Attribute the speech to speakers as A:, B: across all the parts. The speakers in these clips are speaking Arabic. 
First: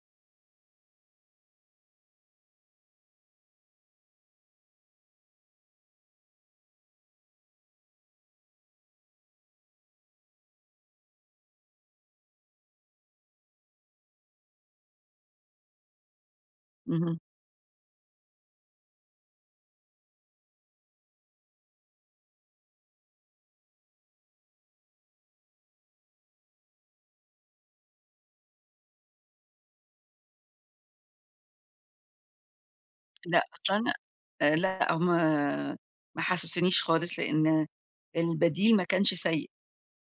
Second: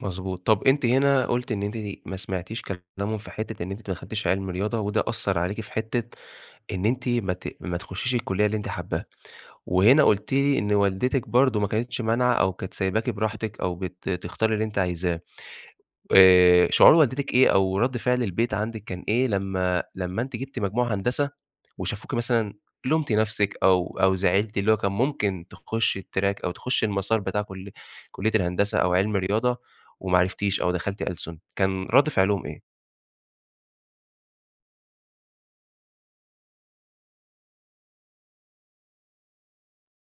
A: مضبوط، طَب أنتِ هنا قلُتِ إن أنتِ ما سمعتيش كلامهم في حتّة إن أنتِ ما دخلتيش علم رياضة، وده أثّر عليكِ في حتّة إن أنتِ ما ت ما تخشيش الكلية اللي أنتِ حاباها، وهنا قُلتِ لي إن والدتِك برضه ما كانتش مانعة أو كانت سايباكِ براحتِك أو بت تختاري اللي أنتِ عايزاه. آآ، شعور
B: اهم.
A: والدتِك إيه أو رد فعل البيت عندِك كان إيه لمّا لمّا أنتِ جبتِ مجموع هندسة وشافوكِ مثلًا لُمتِ نَفْسِك أو أو زعلتِ، اللي هو كان ممكن تخشي الTrack أو تخشي المسار بتاع كل كلية الهندسة أو عِلمي رياضة وما عرفتيش، أو دخلتِ ألسن، كان رد فعلهم إيه؟
B: لأ، أصل انا آآ، لأ هُم ما حَسّسونيش خالص، لأن البديل ما كانش سيء،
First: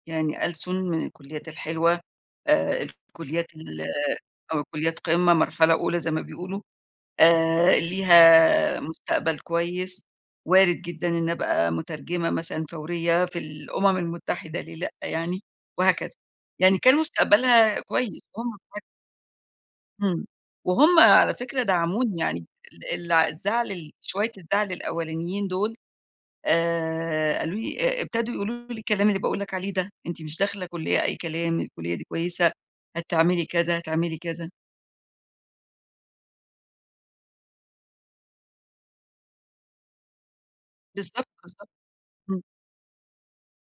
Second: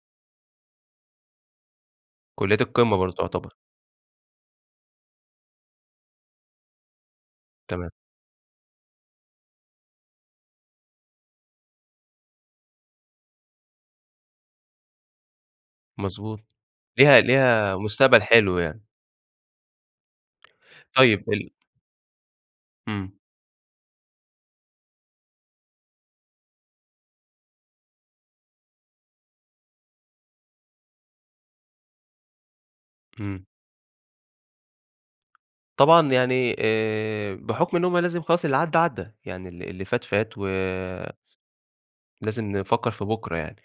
B: يعني ألسُن من الكليات الحلوة،
A: كليات
B: آآ،
A: القمة برضه تُعتبر.
B: الكليات ال أو كليات قمّة مرحلة أولى زي ما بيقولوا، آآ،
A: تمام.
B: ليها مستقبل كويس وارد جدًا إن أبقى مترجمة مثلًا فوريّة في الأمم المتحدة ليه لأ يعني، وهكذا،
A: مضبوط،
B: يعني كان
A: ليها ليها
B: مستقبلها كويس
A: مستقبل
B: وهُم
A: حلو يعني.
B: [unintelligible] إمم، وهُم
A: طيب
B: على
A: ال
B: فكرة دعموني يعني ال ال
A: إمم.
B: الزعل ال شويّة الزعل الأولانيين دول آآ، قالوا لي أ ابتدوا يقولوا لي الكلام اللي باقول لك عليه ده، أنتِ مش داخلة كلية أي كلام، الكلية دي كويسة، هتعملي
A: إمم.
B: كذا، هتعملي كذا.
A: طبعًا يعني آآ، بحكم إن هُم لازم خلاص اللي عدّى، عدّى يعني ال اللي فات، فات و
B: بالضبط، بالضبط امم.
A: لازم نفكّر في بُكرة يعني،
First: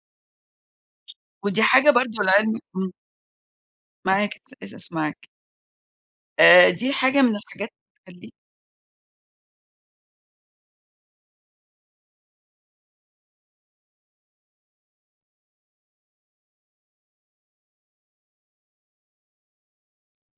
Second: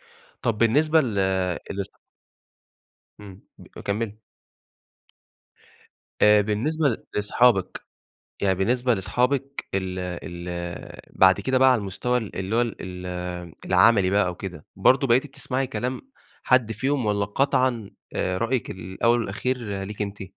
A: طَب بالنسبة ل
B: ودي
A: لص
B: حاجة برضه لعلم امم.
A: إمم، ب كمّلي.
B: معاك ات اس اس معاك.
A: آآ،
B: آآ،
A: بالنسبة
B: دي
A: ل
B: حاجة من الحاجات
A: لصحابِك،
B: اللي تخلّيك
A: يعني بالنسبة لصحابِك ال ال بعد كده بقى على المستوى ال اللي هو ال ال العملي بقى أو كده، برضه بقيتِ بتسمعي كلام حد فيهم والّا قطعًا آآ، رأيِك الأوّل والأخير ليكِ أنتِ؟